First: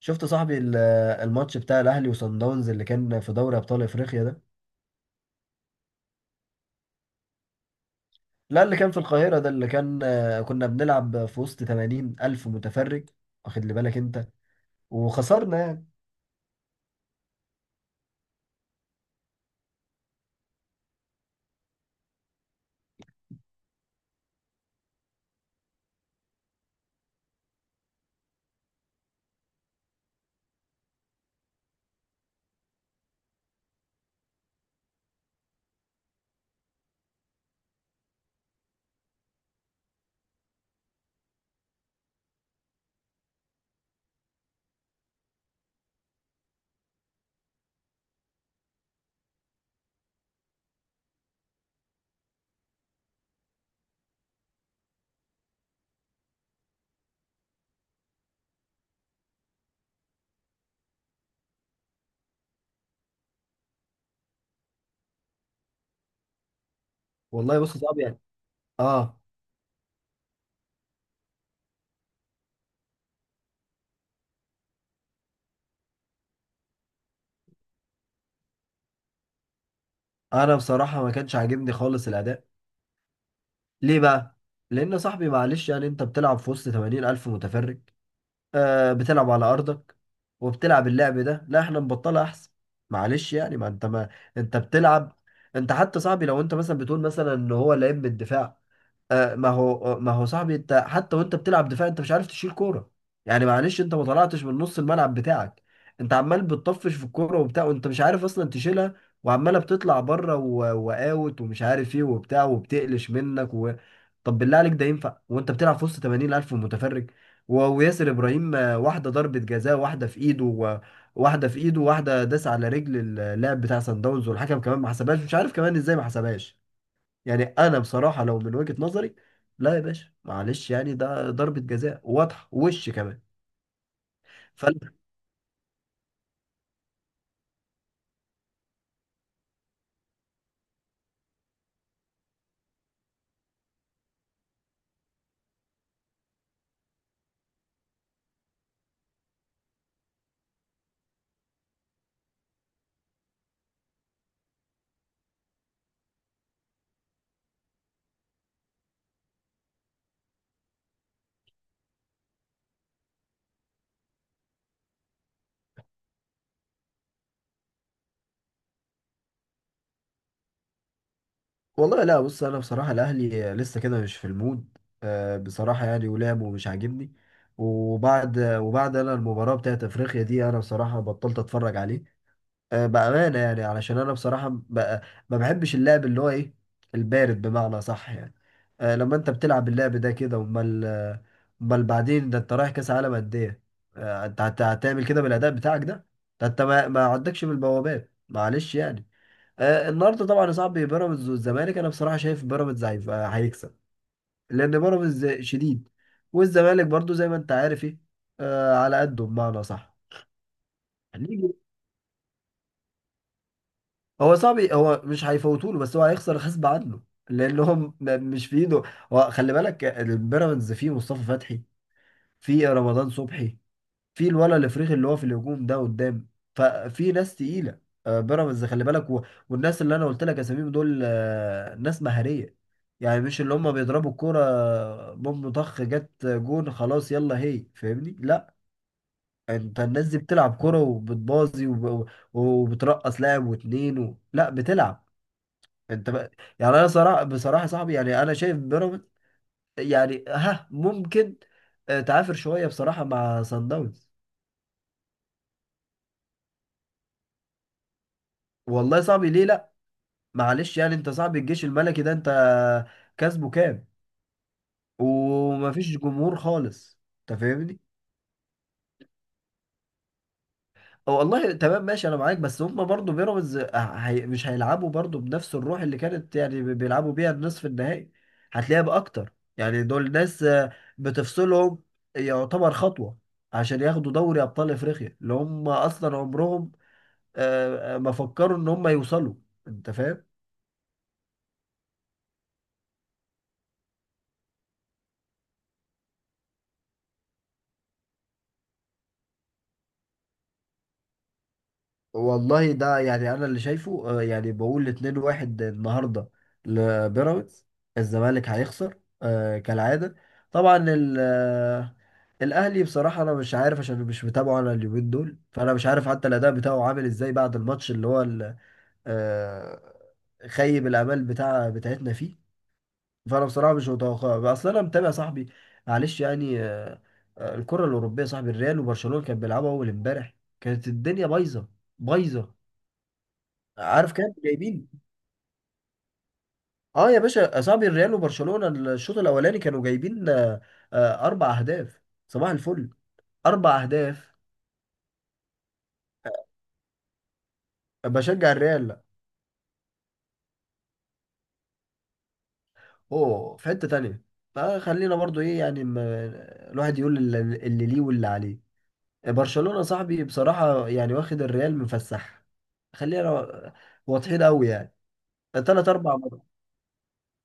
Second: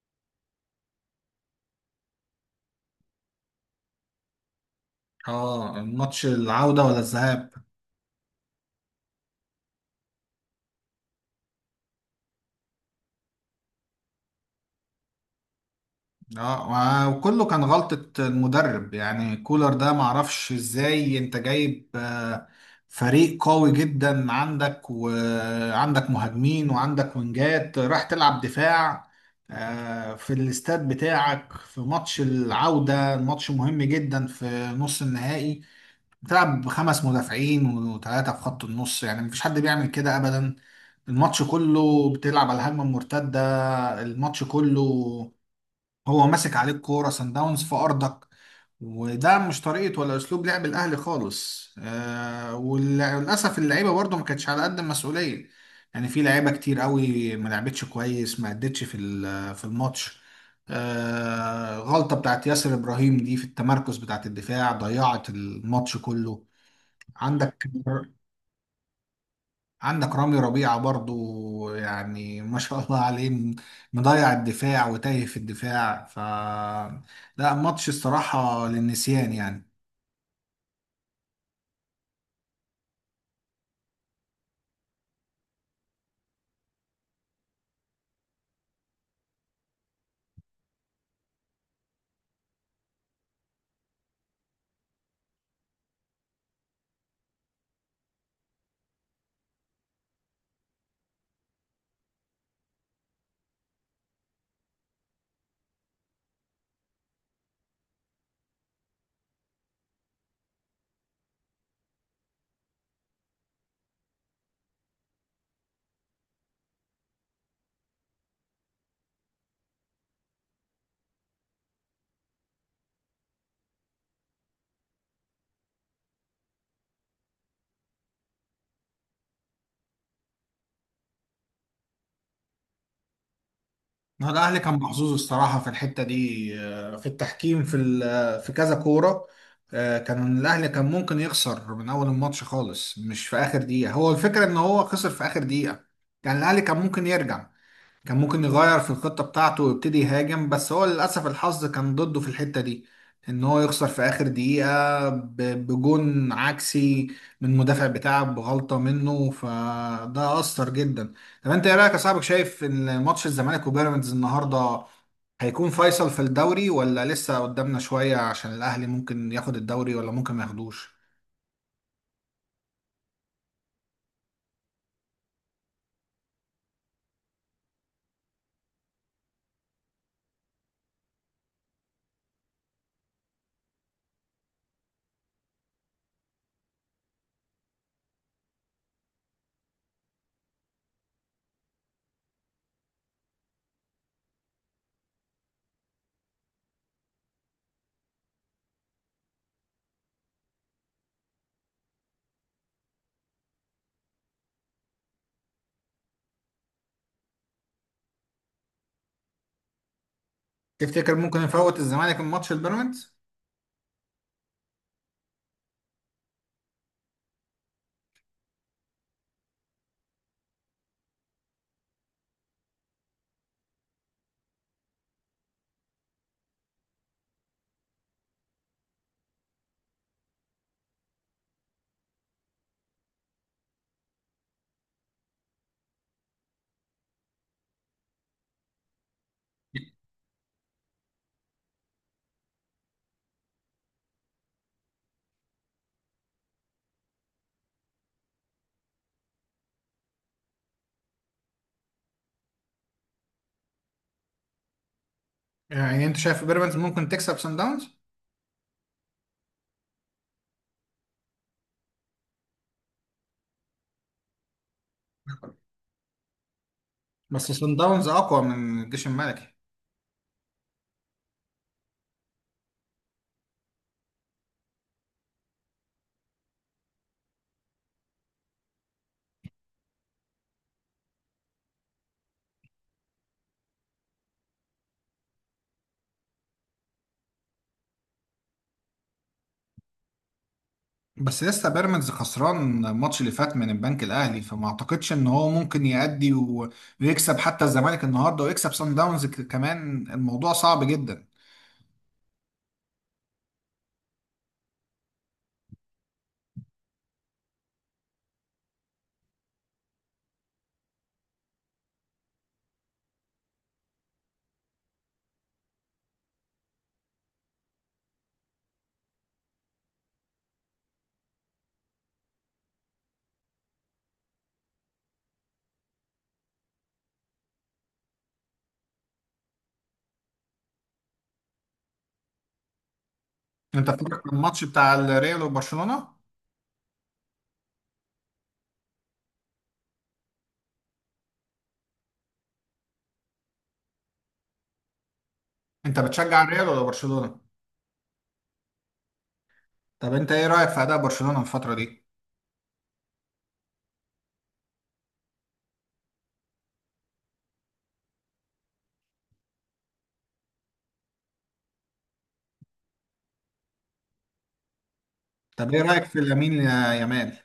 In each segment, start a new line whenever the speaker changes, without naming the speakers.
شفت صاحبي الماتش بتاع الاهلي وصن داونز اللي كان في دوري ابطال افريقيا ده.
اه، ماتش العودة ولا الذهاب؟
لا، اللي كان في القاهره ده اللي كان، كنا بنلعب في وسط 80 الف متفرج. واخد لي بالك انت. وخسرنا يعني.
اه، وكله كان غلطة المدرب، يعني كولر ده معرفش ازاي انت جايب فريق قوي جدا عندك، وعندك مهاجمين، وعندك وينجات، راح تلعب دفاع في الاستاد بتاعك في ماتش العودة، ماتش مهم جدا في نص النهائي. بتلعب بخمس مدافعين و3 في خط النص، يعني مفيش حد بيعمل كده أبدا. الماتش كله بتلعب على الهجمة المرتدة، الماتش كله. هو ماسك عليك كورة سان داونز في أرضك، وده مش طريقة ولا أسلوب لعب الأهلي خالص. وللأسف اللعيبة برضو ما كانتش على قد المسؤولية. يعني في لعيبة كتير قوي ما لعبتش كويس، ما أدتش في الماتش. غلطة بتاعت ياسر إبراهيم دي في التمركز بتاعت الدفاع ضيعت الماتش كله
والله
عندك.
بص يا صاحبي يعني. اه.
عندك رامي ربيعة برضو، يعني ما شاء الله عليه، مضيع الدفاع وتايه في الدفاع. ف لا، ماتش الصراحة للنسيان يعني.
انا بصراحه ما كانش عاجبني خالص الاداء. ليه بقى؟ لان يا صاحبي معلش يعني انت بتلعب في وسط 80 الف متفرج، بتلعب على ارضك وبتلعب اللعب ده. لا احنا نبطلها احسن. معلش يعني، ما انت بتلعب. انت حتى صاحبي لو انت مثلا بتقول مثلا ان هو لعيب من الدفاع. ما هو صاحبي، انت حتى وانت بتلعب دفاع انت مش عارف تشيل كوره. يعني معلش انت ما طلعتش من نص الملعب بتاعك. انت عمال بتطفش في الكوره وبتاع وانت مش عارف اصلا تشيلها. وعماله بتطلع بره واوت ومش عارف ايه وبتاع وبتقلش منك طب بالله عليك ده ينفع وانت بتلعب في وسط 80,000 متفرج؟ وياسر ابراهيم، واحده ضربه جزاء واحده في ايده واحده في ايده، واحده داس على رجل اللاعب بتاع سان داونز، والحكم كمان ما حسبهاش. مش عارف كمان ازاي ما حسبهاش. يعني انا بصراحه لو من وجهه نظري، لا يا باشا معلش يعني ده ضربه جزاء واضحه وش كمان.
ما هو الأهلي
ف
كان محظوظ الصراحة في الحتة دي، في التحكيم، في كذا كورة. كان الأهلي كان ممكن يخسر من أول الماتش خالص، مش في آخر دقيقة. هو الفكرة إن هو خسر في آخر دقيقة. يعني الأهلي كان ممكن يرجع، كان ممكن يغير في الخطة بتاعته ويبتدي يهاجم، بس هو للأسف الحظ كان ضده في الحتة دي، إن هو يخسر في آخر دقيقة بجون عكسي من المدافع بتاعه بغلطة منه، فده أثر جدا. طب أنت إيه رأيك يا صاحبك؟ شايف إن ماتش الزمالك وبيراميدز النهاردة هيكون فيصل في الدوري، ولا لسه قدامنا شوية عشان الأهلي ممكن ياخد الدوري ولا ممكن ما ياخدوش؟
والله لا، بص انا بصراحه الاهلي لسه كده مش في المود. بصراحه يعني ولعبه مش عاجبني. وبعد انا المباراه بتاعت افريقيا دي انا بصراحه بطلت اتفرج عليه. بأمانة يعني، علشان أنا بصراحة ما بحبش اللعب اللي هو إيه؟ البارد بمعنى صح يعني. لما أنت بتلعب اللعب ده كده أمال؟ أمال بعدين ده أنت رايح كأس عالم قد إيه؟ أنت هتعمل كده بالأداء بتاعك ده؟ ده أنت ما عندكش من البوابات معلش يعني. النهاردة طبعا يا صاحبي بيراميدز والزمالك، أنا بصراحة شايف بيراميدز هيكسب. لأن بيراميدز شديد. والزمالك برضو زي ما أنت عارف إيه، على قده بمعنى صح.
تفتكر ممكن يفوت الزمالك الماتش البيراميدز؟
هو صعب، هو مش هيفوتوا له، بس هو هيخسر غصب عنه. لانهم مش في ايده. هو خلي بالك البيراميدز فيه مصطفى فتحي، فيه رمضان صبحي، فيه الولد الافريقي اللي هو في الهجوم ده قدام. ففي ناس تقيله، بيراميدز خلي بالك والناس اللي انا قلت لك اساميهم دول، ناس مهاريه. يعني مش اللي هم بيضربوا الكوره بوم طخ جت جون خلاص يلا هي فاهمني، لا، انت الناس دي بتلعب كوره وبتبازي وبترقص لاعب واتنين لا، بتلعب انت بقى. يعني انا بصراحه يا صاحبي، يعني انا شايف بيراميدز يعني ها ممكن، تعافر شويه بصراحه مع سان داونز.
يعني أنت شايف بيراميدز ممكن تكسب سان داونز؟
والله صعب، ليه لا؟ معلش يعني انت صعب الجيش الملكي ده، انت كسبه كام؟ ومفيش جمهور خالص. انت
بس صن
فاهمني.
داونز اقوى من الجيش الملكي.
هو والله تمام ماشي انا معاك، بس هم برضو بيراميدز هي مش هيلعبوا برضو بنفس الروح اللي كانت يعني بيلعبوا بيها النصف النهائي. هتلاقيها باكتر يعني، دول ناس، بتفصلهم. يعتبر خطوة عشان ياخدوا دوري ابطال افريقيا اللي هم اصلا عمرهم ما فكروا ان هم يوصلوا. انت فاهم.
بس لسه بيراميدز خسران الماتش اللي فات من البنك الاهلي، فما اعتقدش ان هو ممكن يأدي ويكسب حتى الزمالك النهارده، ويكسب صن داونز كمان. الموضوع صعب جدا.
والله ده يعني انا اللي شايفه، يعني بقول 2-1 النهارده لبيراميدز. الزمالك هيخسر، كالعاده. طبعا الاهلي بصراحه انا مش عارف عشان مش متابعه انا اليومين دول. فانا مش عارف حتى الاداء بتاعه عامل ازاي بعد الماتش اللي هو آه، خيب الامال بتاع بتاعتنا فيه. فانا بصراحه مش متوقع اصلا انا متابع صاحبي، معلش يعني. الكره الاوروبيه صاحبي الريال وبرشلونه كانت بيلعبوا اول امبارح. كانت الدنيا بايظه، بايظه.
انت
عارف
فاكر
كام
الماتش
جايبين؟
بتاع الريال وبرشلونة؟
اه يا باشا يا صاحبي الريال وبرشلونة، الشوط الاولاني كانوا جايبين، 4 اهداف. صباح الفل. 4 اهداف.
انت بتشجع الريال ولا برشلونة؟
بشجع الريال.
طب انت ايه رأيك في اداء برشلونة الفترة دي؟
اوه، في حتة تانية. فخلينا برضو ايه يعني، ما الواحد يقول اللي ليه واللي عليه. برشلونة صاحبي بصراحة يعني واخد الريال مفسح. خلينا واضحين قوي يعني.
طب ايه
تلات
رأيك
اربع.
في لامين يامال؟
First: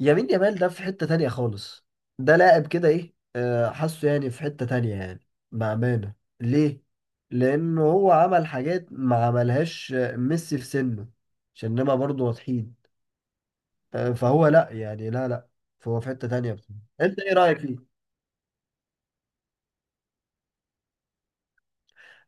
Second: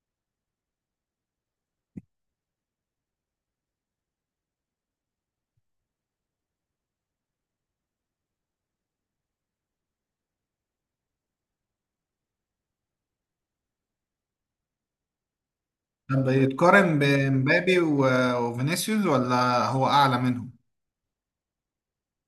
يمين يامال ده في حتة تانية خالص. ده لاعب كده ايه، حاسه يعني في حتة تانية يعني، بأمانة. ليه؟ لأنه هو عمل حاجات ما عملهاش ميسي في سنه، عشان نبقى برضه واضحين. فهو لأ، يعني لا، لأ، فهو في
طب
حتة تانية بصراحة.
يتقارن
أنت إيه رأيك فيه؟
بمبابي وفينيسيوس ولا هو اعلى منهم؟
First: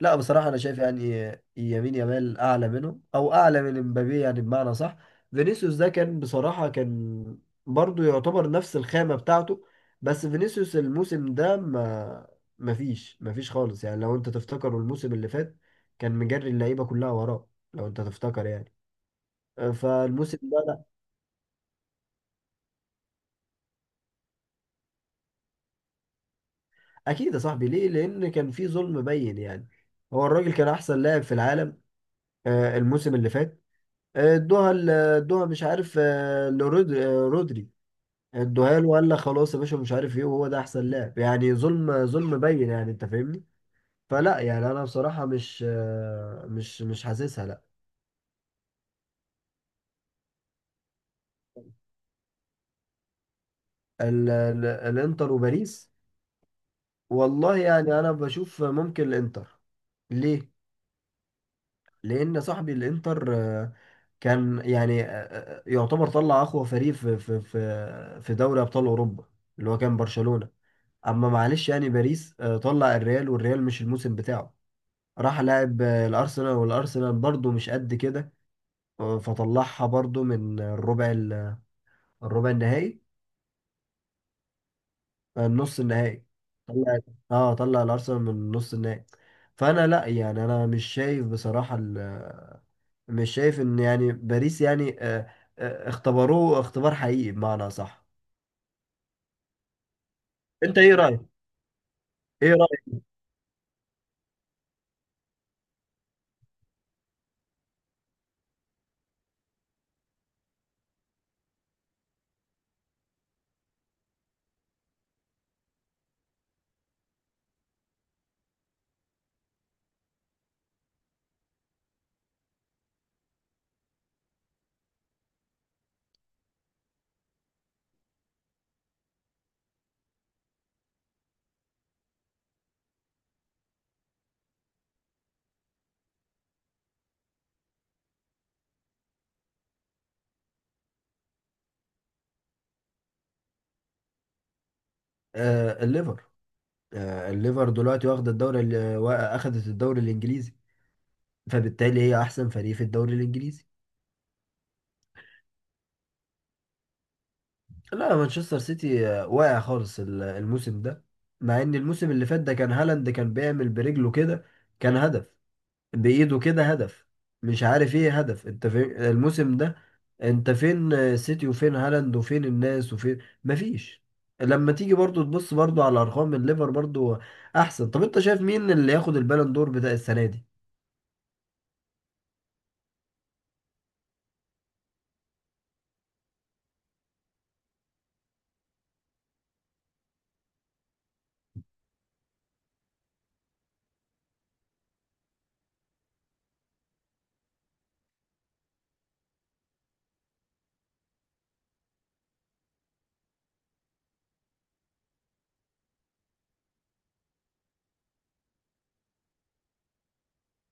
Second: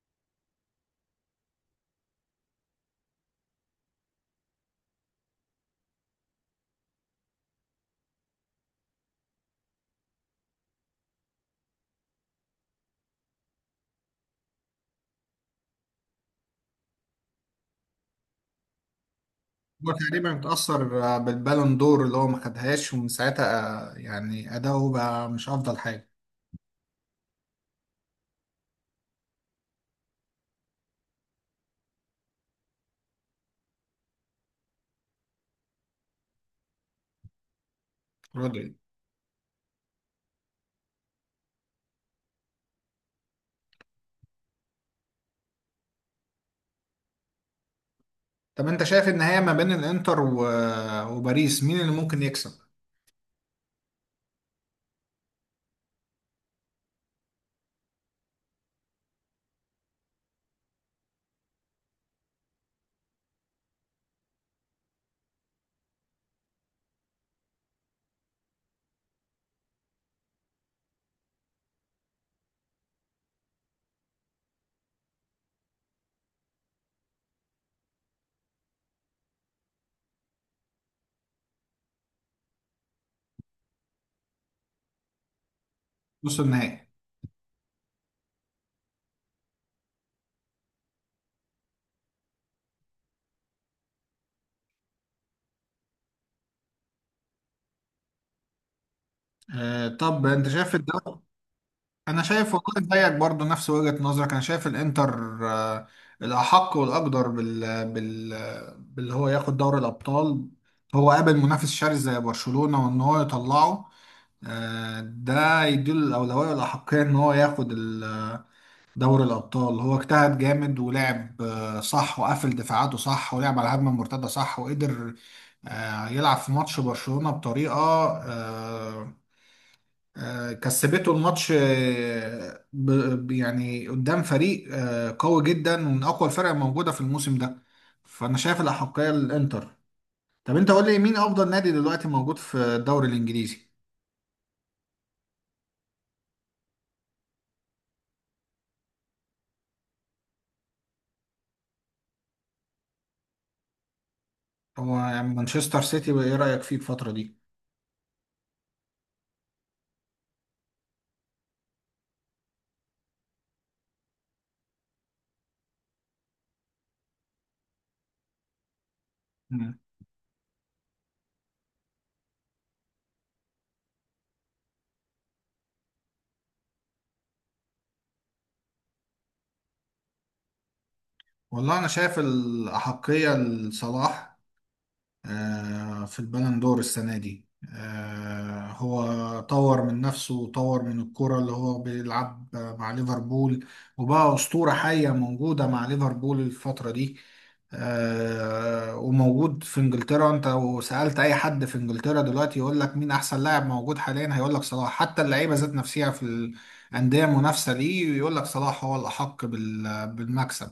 لا بصراحة أنا شايف يعني يمين يامال أعلى منه أو أعلى من امبابي يعني بمعنى صح. فينيسيوس ده كان بصراحة، كان برضو يعتبر نفس الخامة بتاعته. بس فينيسيوس الموسم ده ما فيش خالص يعني. لو أنت تفتكر الموسم اللي فات كان مجري اللعيبة كلها وراه، لو أنت تفتكر يعني،
هو
فالموسم
تقريبا
ده لا.
اتأثر بالبالون دور اللي هو ما خدهاش، ومن ساعتها يعني أداؤه بقى مش أفضل حاجة.
أكيد يا صاحبي، ليه؟ لأن كان في ظلم بين يعني. هو الراجل كان أحسن لاعب في العالم الموسم اللي فات. ادوها، مش عارف رودري.
رودري.
ادوها له وقال لك خلاص يا باشا مش عارف ايه، وهو ده احسن لاعب، يعني ظلم، ظلم بين يعني، انت فاهمني. فلا يعني انا بصراحة مش، مش حاسسها لا.
طب أنت شايف النهاية ما بين الإنتر وباريس، مين اللي ممكن يكسب؟
الانتر وباريس، والله يعني انا بشوف ممكن الانتر. ليه؟ لان صاحبي الانتر، كان يعني يعتبر طلع اقوى فريق في دوري ابطال اوروبا، اللي هو كان برشلونة. اما معلش يعني باريس، طلع الريال، والريال مش الموسم بتاعه. راح لعب الارسنال، والارسنال برضه مش قد كده، فطلعها برضه من الربع النهائي، النص النهائي.
نص النهائي؟
طلع. اه طلع الارسنال من نص النهائي. فانا لا، يعني انا مش شايف بصراحة، مش شايف ان يعني باريس يعني اختبروه اختبار حقيقي بمعنى صح.
طب أنت شايف
انت ايه
الدوري؟
رايك؟
أنا
ايه
شايف والله
رايك؟
زيك برضه، نفس وجهة نظرك. أنا شايف الإنتر الأحق والأقدر بال باللي هو ياخد دوري الأبطال. هو قابل منافس شرس زي برشلونة وإن هو يطلعه، ده يديله الأولوية والأحقية إن هو ياخد دوري الأبطال. هو اجتهد جامد ولعب صح، وقفل دفاعاته صح، ولعب على الهجمة المرتدة صح، وقدر يلعب في ماتش برشلونة بطريقة، كسبته الماتش، يعني قدام فريق قوي جدا، ومن أقوى الفرق الموجودة في الموسم ده. فأنا شايف الأحقية للإنتر. طب أنت قول لي مين أفضل نادي دلوقتي موجود في الدوري الإنجليزي؟
الليفر، الليفر دلوقتي واخد الدوري اخدت الدوري الانجليزي، فبالتالي هي احسن فريق في الدوري الانجليزي.
هو يعني مانشستر سيتي، ايه رأيك فيه الفترة دي؟
لا، مانشستر سيتي، واقع خالص الموسم ده. مع ان الموسم اللي فات ده كان هالاند كان بيعمل برجله كده، كان هدف، بايده كده هدف، مش عارف ايه هدف. انت فين الموسم ده؟
مم.
انت فين، سيتي وفين هالاند وفين الناس وفين؟ مفيش. لما تيجي برضو تبص برضو على ارقام الليفر برضو احسن. طب انت شايف مين اللي ياخد البالون دور بتاع السنة دي؟
والله انا شايف الأحقية لصلاح في البالون دور السنة دي. هو طور من نفسه وطور من الكرة اللي هو بيلعب مع ليفربول، وبقى أسطورة حية موجودة مع ليفربول الفترة دي. وموجود في انجلترا. انت لو سألت اي حد في انجلترا دلوقتي يقول لك مين احسن لاعب موجود حاليا، هيقول لك صلاح. حتى اللعيبة ذات نفسها في الأندية المنافسة دي يقول لك صلاح هو الأحق بالمكسب.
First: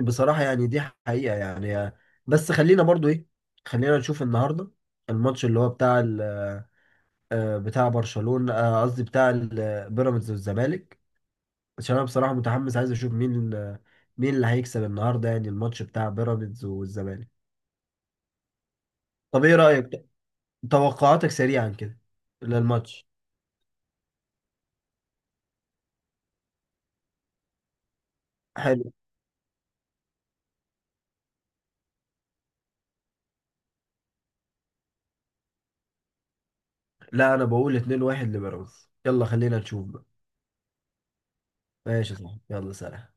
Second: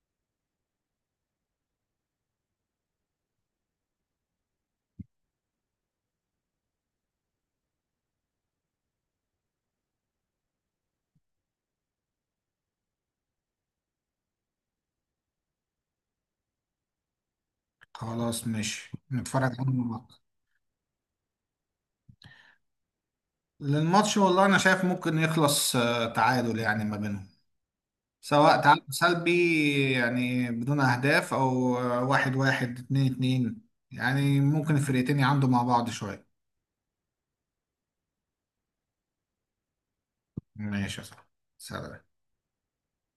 بصراحة يعني دي حقيقة يعني. بس خلينا برضو ايه، خلينا نشوف النهاردة الماتش اللي هو بتاع برشلونة، قصدي بيراميدز والزمالك. عشان انا بصراحة متحمس عايز اشوف مين مين اللي هيكسب النهاردة يعني الماتش بتاع بيراميدز والزمالك.
خلاص ماشي،
طب
نتفرج
ايه رأيك؟
عنه.
توقعاتك سريعا كده للماتش.
للماتش، والله انا شايف ممكن يخلص تعادل يعني ما بينهم، سواء تعادل
حلو.
سلبي يعني بدون اهداف، او 1-1، 2-2. يعني ممكن الفرقتين يعندوا مع بعض شوية.
لا انا بقول 2-1 لبيراميدز، يلا خلينا نشوف بقى.
ماشي يا صاحبي، سلام.
ماشي صح، يلا سلام.